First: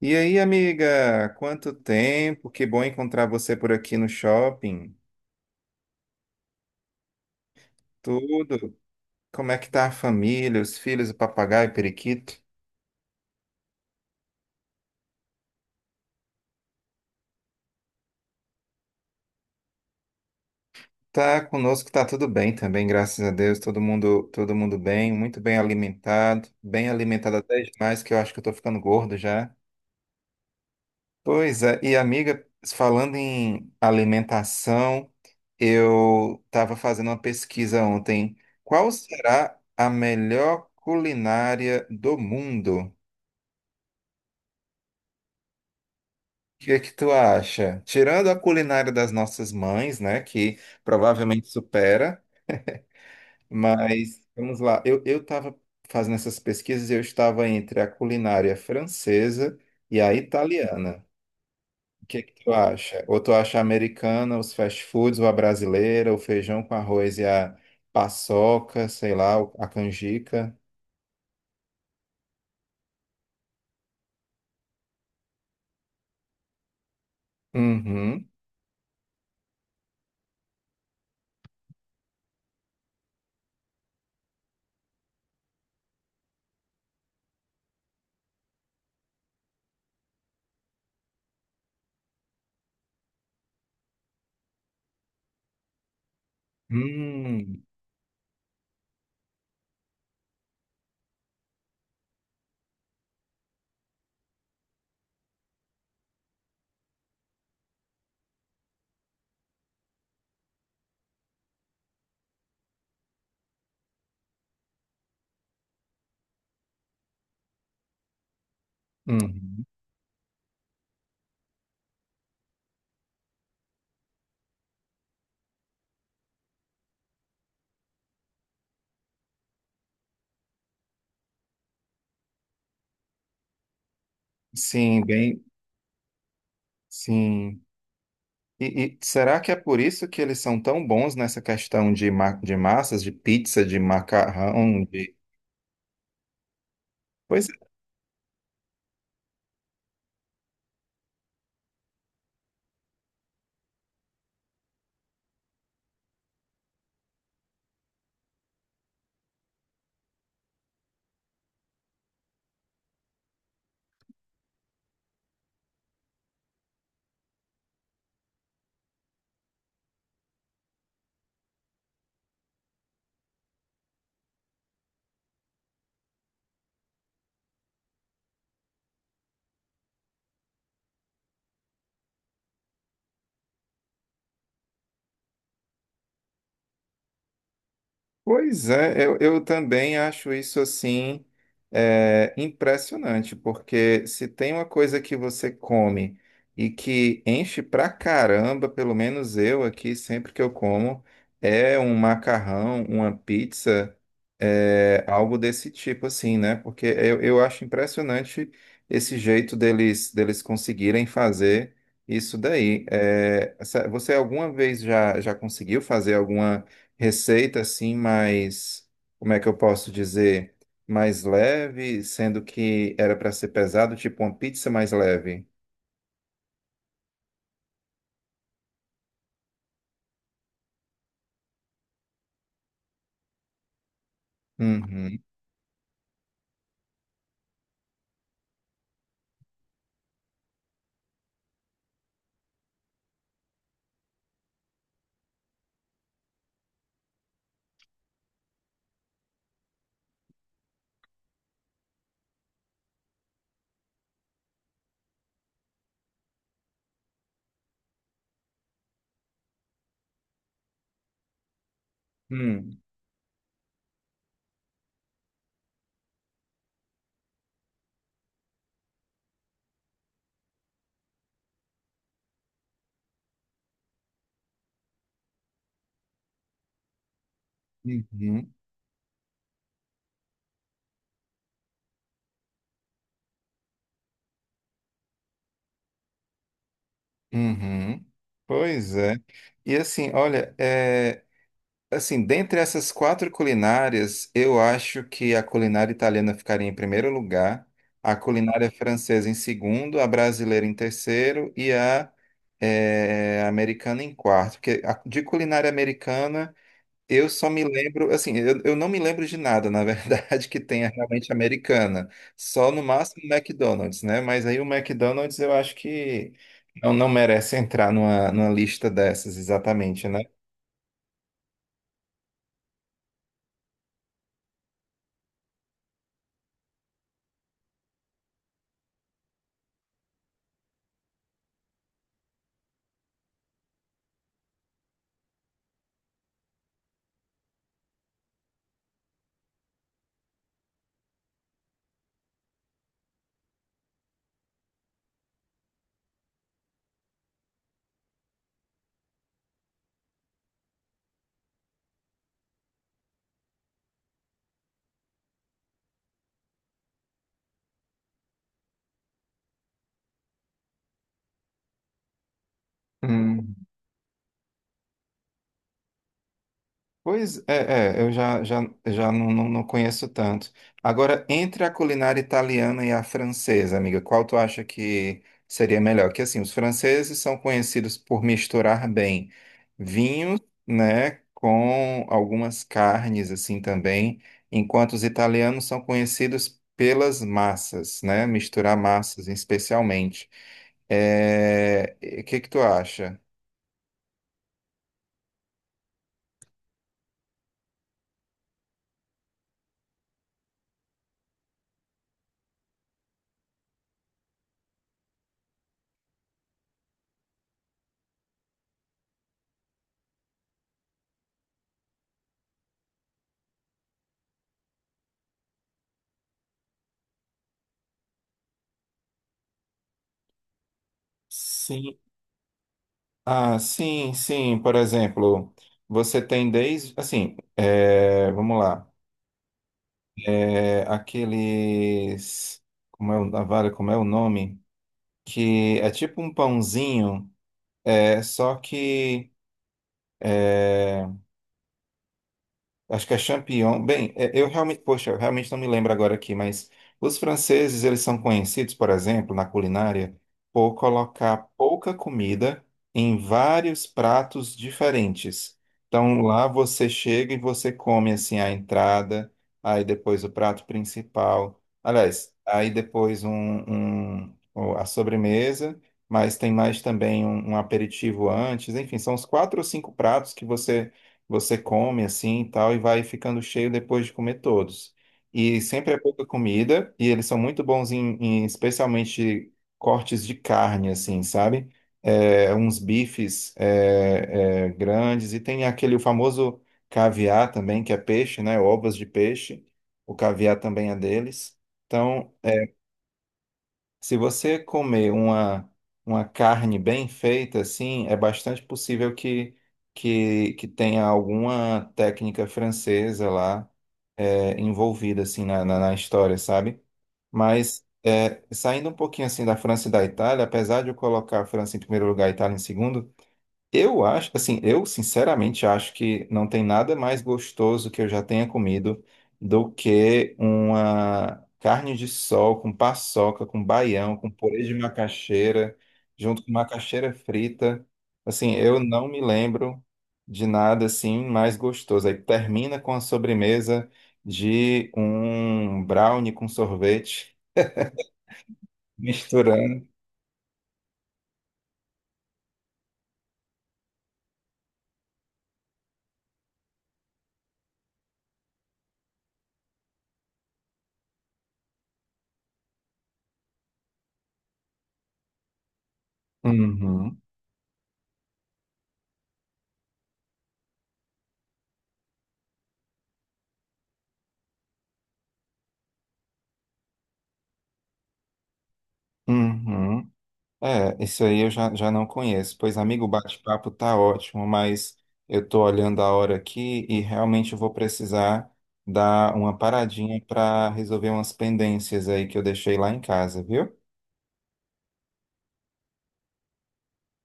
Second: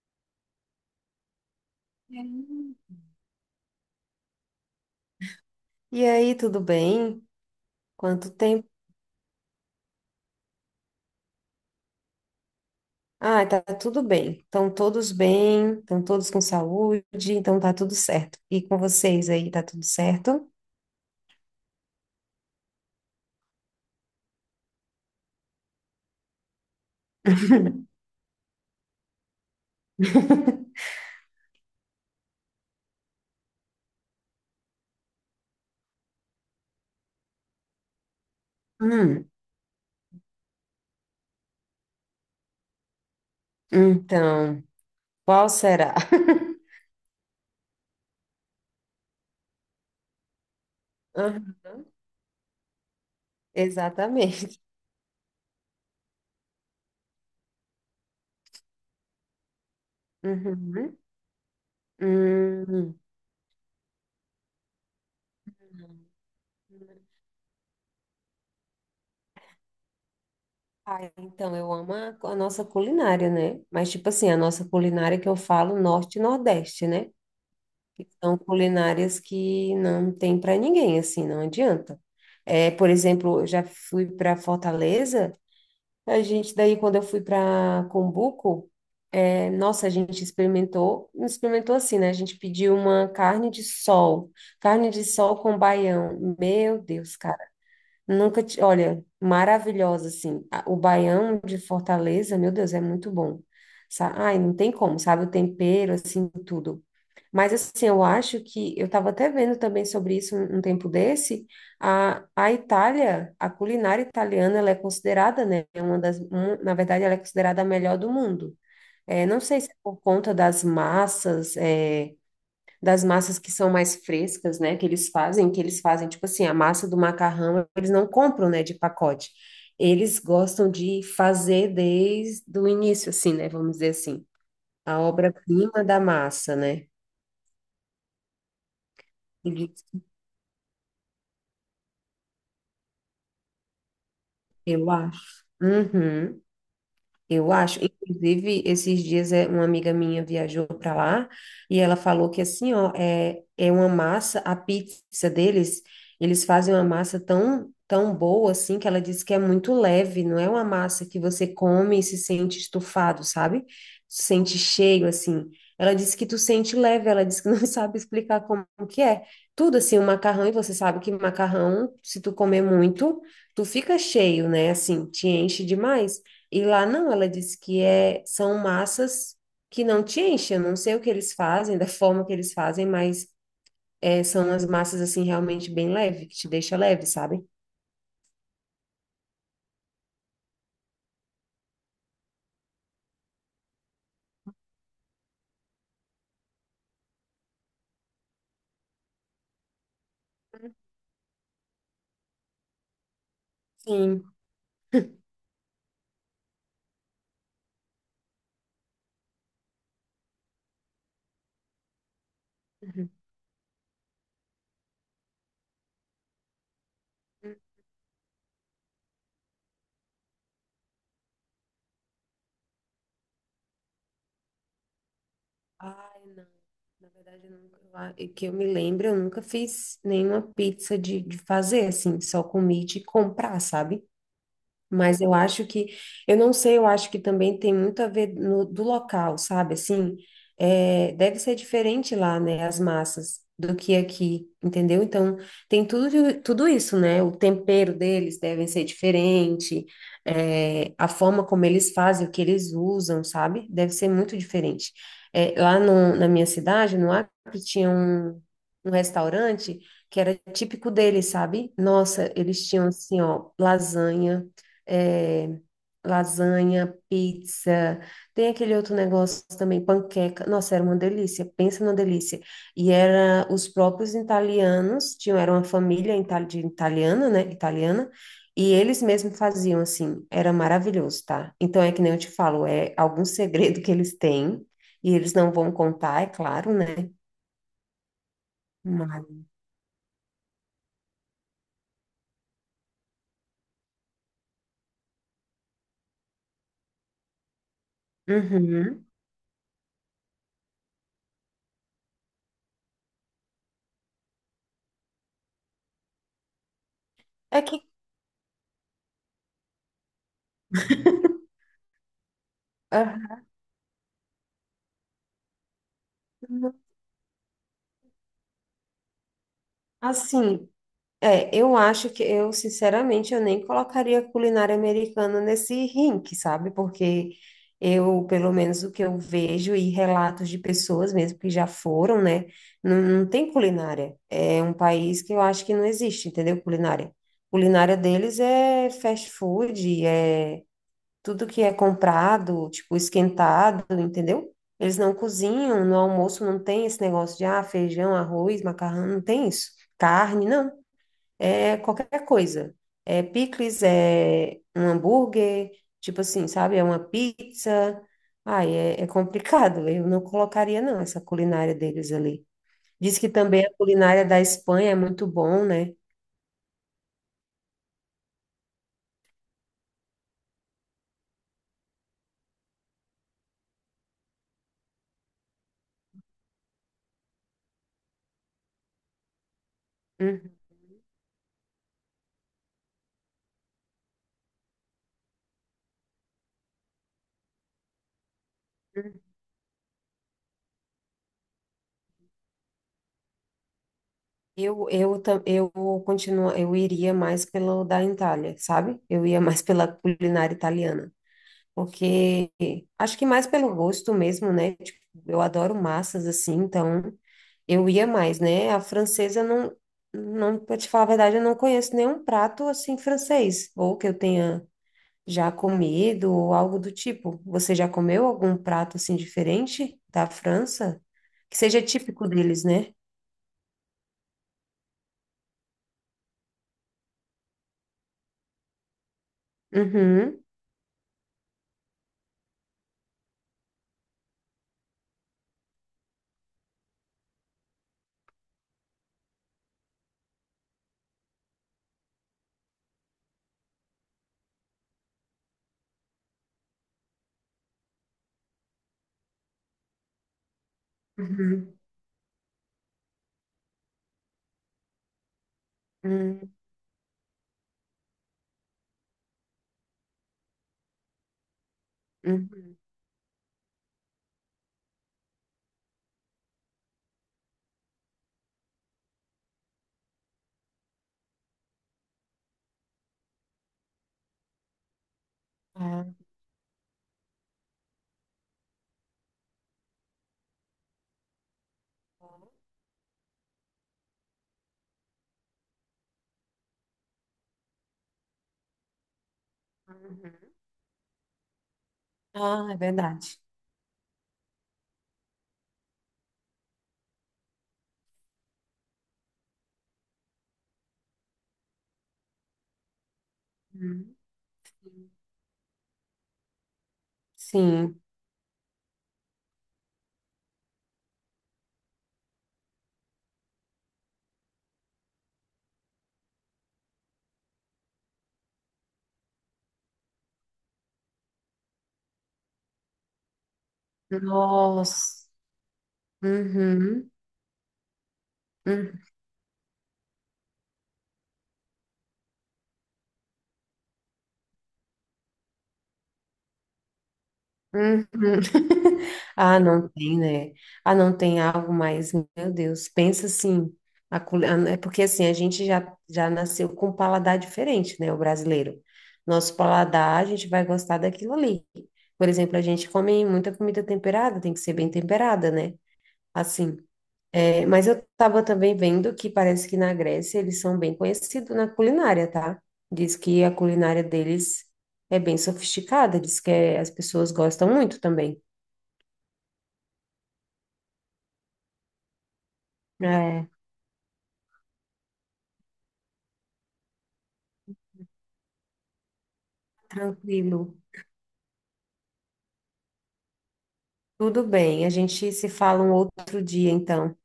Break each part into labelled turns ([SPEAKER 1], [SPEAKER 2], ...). [SPEAKER 1] E aí, amiga, quanto tempo? Que
[SPEAKER 2] Hum.
[SPEAKER 1] bom encontrar você por aqui no shopping.
[SPEAKER 2] E aí, tudo bem? Quanto tempo?
[SPEAKER 1] Tudo? Como é que tá a família, os filhos, o papagaio, o periquito?
[SPEAKER 2] Ah, tá tudo bem. Estão todos bem, estão todos com saúde, então tá tudo certo. E com vocês aí, tá tudo certo?
[SPEAKER 1] Tá conosco, tá tudo bem também, graças a Deus. Todo mundo bem, muito bem alimentado até demais, que eu acho que eu tô ficando gordo já. Pois é, e amiga, falando em alimentação, eu estava fazendo uma pesquisa ontem. Qual
[SPEAKER 2] Hum,
[SPEAKER 1] será a melhor culinária do mundo?
[SPEAKER 2] então, qual será?
[SPEAKER 1] O que é que tu acha? Tirando a culinária das nossas mães, né, que provavelmente
[SPEAKER 2] Aham.
[SPEAKER 1] supera, mas vamos
[SPEAKER 2] Exatamente.
[SPEAKER 1] lá. Eu estava fazendo essas pesquisas, e eu estava entre a culinária francesa e a
[SPEAKER 2] Uhum.
[SPEAKER 1] italiana. O que é que tu
[SPEAKER 2] Hum.
[SPEAKER 1] acha? Ou tu acha a americana, os fast foods, ou a brasileira, o feijão com arroz e a paçoca, sei lá, a canjica?
[SPEAKER 2] Ah, então, eu amo a nossa culinária, né? Mas, tipo assim, a nossa culinária que eu falo, norte e nordeste, né? Que
[SPEAKER 1] Uhum.
[SPEAKER 2] são culinárias que não tem para ninguém, assim, não adianta. É, por exemplo, eu já fui para Fortaleza, a gente daí quando eu fui para Cumbuco, nossa, a gente experimentou, experimentou assim, né? A gente pediu uma carne de sol com baião. Meu Deus,
[SPEAKER 1] Hum.
[SPEAKER 2] nunca, olha, maravilhosa, assim. O baião de Fortaleza, meu Deus, é muito bom. Ai, não tem como, sabe? O tempero, assim, tudo. Mas, assim, eu acho que, eu estava até vendo também sobre isso um tempo desse, a Itália, a culinária italiana, ela é considerada, né, uma das, na verdade, ela é considerada a melhor do mundo. É, não sei
[SPEAKER 1] Uhum.
[SPEAKER 2] se é por conta das massas, é, das massas que são mais frescas, né, que eles fazem, tipo assim, a massa do macarrão, eles não compram, né, de pacote. Eles gostam de fazer desde o início, assim, né, vamos dizer assim, a
[SPEAKER 1] Sim, bem,
[SPEAKER 2] obra-prima da massa, né?
[SPEAKER 1] sim. E será que é por
[SPEAKER 2] Eles-
[SPEAKER 1] isso que eles são tão bons nessa questão de, ma de massas, de pizza, de macarrão,
[SPEAKER 2] Eu
[SPEAKER 1] de...
[SPEAKER 2] acho. Uhum.
[SPEAKER 1] Pois
[SPEAKER 2] Eu acho, inclusive, esses dias é, uma amiga minha viajou para lá e ela falou que assim, ó, é, é uma massa, a pizza deles, eles fazem uma massa tão boa assim que ela disse que é muito leve, não é uma massa que você come e se sente estufado, sabe? Se sente cheio assim. Ela disse que tu sente leve, ela disse que não sabe explicar como que é. Tudo assim, o macarrão, e você sabe que macarrão, se tu comer muito, tu fica cheio, né? Assim, te enche demais. E lá não, ela disse que é, são massas que não te enchem. Eu não sei o que eles fazem, da forma que eles fazem, mas é, são as massas assim realmente bem leve, que te deixa leve, sabe?
[SPEAKER 1] Pois é, eu também acho isso assim é, impressionante, porque se tem uma coisa que você come e que enche pra caramba, pelo menos eu aqui, sempre que eu como, é um macarrão, uma pizza,
[SPEAKER 2] Sim.
[SPEAKER 1] é, algo desse tipo assim, né? Porque eu acho impressionante esse jeito deles, deles conseguirem fazer isso daí.
[SPEAKER 2] Uhum.
[SPEAKER 1] É, você alguma vez já, já conseguiu fazer alguma receita assim mais, como é que eu posso dizer, mais leve, sendo que era para ser pesado, tipo uma pizza mais leve.
[SPEAKER 2] Ai, não. Na verdade, eu nunca, e que eu me lembro, eu nunca fiz nenhuma pizza de fazer, assim, só comi de comprar, sabe? Mas
[SPEAKER 1] Uhum,
[SPEAKER 2] eu acho que, eu não sei, eu acho que também tem muito a ver no, do local, sabe? Assim, é, deve ser diferente lá, né? As massas do que aqui, entendeu? Então, tem tudo isso, né? O tempero deles deve ser diferente, é, a forma como eles fazem, o que eles usam, sabe? Deve ser muito diferente. É, lá no- na minha cidade, no Acre, tinha um restaurante que era típico deles, sabe? Nossa, eles
[SPEAKER 1] uhum,
[SPEAKER 2] tinham assim, ó, lasanha, é, lasanha, pizza, tem aquele outro negócio também, panqueca. Nossa, era uma delícia, pensa numa delícia. E era os próprios italianos, tinham, era uma família ita- de italiana, né? Italiana.
[SPEAKER 1] uhum,
[SPEAKER 2] E eles mesmos faziam assim, era maravilhoso, tá? Então é que nem eu te falo, é algum segredo que eles têm, e eles não vão contar, é claro, né?
[SPEAKER 1] uhum. Pois é.
[SPEAKER 2] Mas...
[SPEAKER 1] E assim, olha, é, assim, dentre essas quatro culinárias, eu acho que a culinária italiana ficaria em primeiro lugar, a culinária
[SPEAKER 2] Uhum.
[SPEAKER 1] francesa em segundo, a brasileira em terceiro e a é, americana em quarto, porque de culinária americana eu só
[SPEAKER 2] É
[SPEAKER 1] me
[SPEAKER 2] que,
[SPEAKER 1] lembro, assim, eu não me lembro de nada, na verdade, que tenha realmente americana. Só no máximo
[SPEAKER 2] ah,
[SPEAKER 1] McDonald's, né? Mas aí o McDonald's eu acho que não, não merece entrar numa, numa lista dessas, exatamente, né?
[SPEAKER 2] assim, é, eu acho que eu, sinceramente, eu nem colocaria culinária americana nesse rink, sabe? Porque eu, pelo menos o que eu vejo e relatos de pessoas mesmo que já foram, né? Não tem culinária. É um país que eu acho que não existe, entendeu? Culinária. Culinária deles é fast food, é tudo que é comprado, tipo esquentado, entendeu? Eles não cozinham, no almoço não tem esse negócio de ah, feijão, arroz, macarrão, não tem isso. Carne, não. É qualquer coisa. É picles, é um hambúrguer, tipo assim, sabe? É uma pizza. Ai, é, é complicado. Eu não colocaria, não, essa culinária deles ali. Diz que
[SPEAKER 1] Hum.
[SPEAKER 2] também a culinária da Espanha é muito bom, né?
[SPEAKER 1] Pois é, é, eu já, já, já não, não, não conheço tanto. Agora, entre a culinária italiana e a francesa, amiga, qual tu acha que seria melhor? Que assim, os franceses são conhecidos por misturar bem vinhos, né, com algumas carnes assim também, enquanto os italianos são conhecidos pelas massas, né, misturar
[SPEAKER 2] Uhum.
[SPEAKER 1] massas especialmente. É, e o que que tu acha?
[SPEAKER 2] Eu continuo, eu iria mais pelo da Itália, sabe? Eu ia mais pela culinária italiana, porque acho que mais pelo gosto mesmo, né? Tipo, eu adoro massas assim, então eu ia mais, né? A francesa não, para te falar a verdade, eu não conheço nenhum prato assim francês, ou que eu tenha já comido ou algo do tipo. Você já comeu algum prato assim diferente da França? Que seja
[SPEAKER 1] Sim,
[SPEAKER 2] típico deles, né?
[SPEAKER 1] ah, sim, sim. Por exemplo, você tem desde, assim, é, vamos lá,
[SPEAKER 2] Uhum.
[SPEAKER 1] é, aqueles, como é o, vale, como é o nome? Que é tipo um pãozinho, é só que acho que é champignon. Bem, é, eu realmente, poxa, eu realmente não me lembro agora aqui, mas os franceses, eles são conhecidos, por exemplo, na culinária, por colocar
[SPEAKER 2] Uhum.
[SPEAKER 1] pouca comida em vários pratos diferentes. Então, lá
[SPEAKER 2] Hum,
[SPEAKER 1] você chega e você come, assim, a entrada, aí depois o prato principal. Aliás,
[SPEAKER 2] hum,
[SPEAKER 1] aí depois um, a sobremesa, mas tem mais também um aperitivo antes. Enfim, são os quatro ou cinco pratos que você come assim e tal, e vai ficando cheio depois de comer todos. E sempre é
[SPEAKER 2] ah,
[SPEAKER 1] pouca comida, e eles são muito bons em, em especialmente cortes de carne, assim, sabe? É, uns bifes é, é, grandes, e tem aquele famoso caviar também, que é peixe, né? Ovas de peixe. O
[SPEAKER 2] uhum.
[SPEAKER 1] caviar também é deles. Então.
[SPEAKER 2] Ah, é verdade.
[SPEAKER 1] Se você comer uma carne bem feita, assim, é bastante possível que tenha alguma técnica francesa lá
[SPEAKER 2] Uhum.
[SPEAKER 1] é, envolvida, assim, na, na, na história, sabe? Mas
[SPEAKER 2] Sim.
[SPEAKER 1] é, saindo um pouquinho, assim, da França e da Itália, apesar de eu colocar a França em primeiro lugar e a Itália em segundo, eu acho, assim, eu sinceramente acho que não tem nada mais gostoso que eu já tenha comido do que uma carne de sol com paçoca, com baião, com purê de
[SPEAKER 2] Nossa.
[SPEAKER 1] macaxeira, junto com
[SPEAKER 2] Uhum.
[SPEAKER 1] macaxeira frita. Assim, eu
[SPEAKER 2] Uhum.
[SPEAKER 1] não me lembro de nada assim mais gostoso. Aí termina com a sobremesa de um brownie com sorvete,
[SPEAKER 2] Uhum. Ah, não
[SPEAKER 1] misturando.
[SPEAKER 2] tem, né? Ah, não tem algo mais. Meu Deus, pensa assim. É porque assim, a gente já nasceu com um paladar diferente, né? O brasileiro. Nosso paladar, a gente vai gostar daquilo ali. Por exemplo, a gente come muita comida temperada, tem que ser bem temperada, né? Assim.
[SPEAKER 1] Uhum,
[SPEAKER 2] É, mas eu estava também vendo que parece que na Grécia eles são bem conhecidos na culinária, tá? Diz que a culinária deles é bem sofisticada, diz que as pessoas gostam muito também.
[SPEAKER 1] uhum. É, isso aí eu já, já não conheço. Pois, amigo, o
[SPEAKER 2] É,
[SPEAKER 1] bate-papo tá ótimo, mas eu tô olhando a hora aqui e realmente eu vou precisar dar uma paradinha para
[SPEAKER 2] tranquilo.
[SPEAKER 1] resolver umas pendências aí que eu deixei lá em casa, viu?
[SPEAKER 2] Tudo bem, a gente se fala um outro dia, então.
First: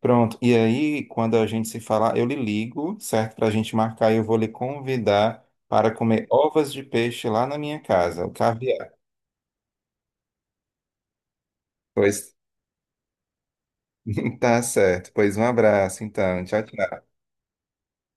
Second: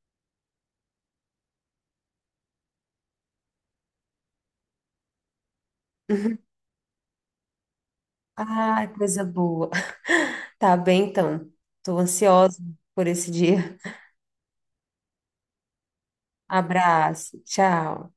[SPEAKER 1] Pronto. E aí, quando a gente se falar, eu lhe ligo, certo? Para a gente marcar e eu vou lhe convidar para comer ovas de peixe lá na minha casa, o
[SPEAKER 2] Ah,
[SPEAKER 1] caviar.
[SPEAKER 2] coisa boa. Tá bem, então. Estou
[SPEAKER 1] Pois,
[SPEAKER 2] ansiosa por esse dia.
[SPEAKER 1] tá certo. Pois um abraço, então. Tchau, tchau.
[SPEAKER 2] Abraço, tchau.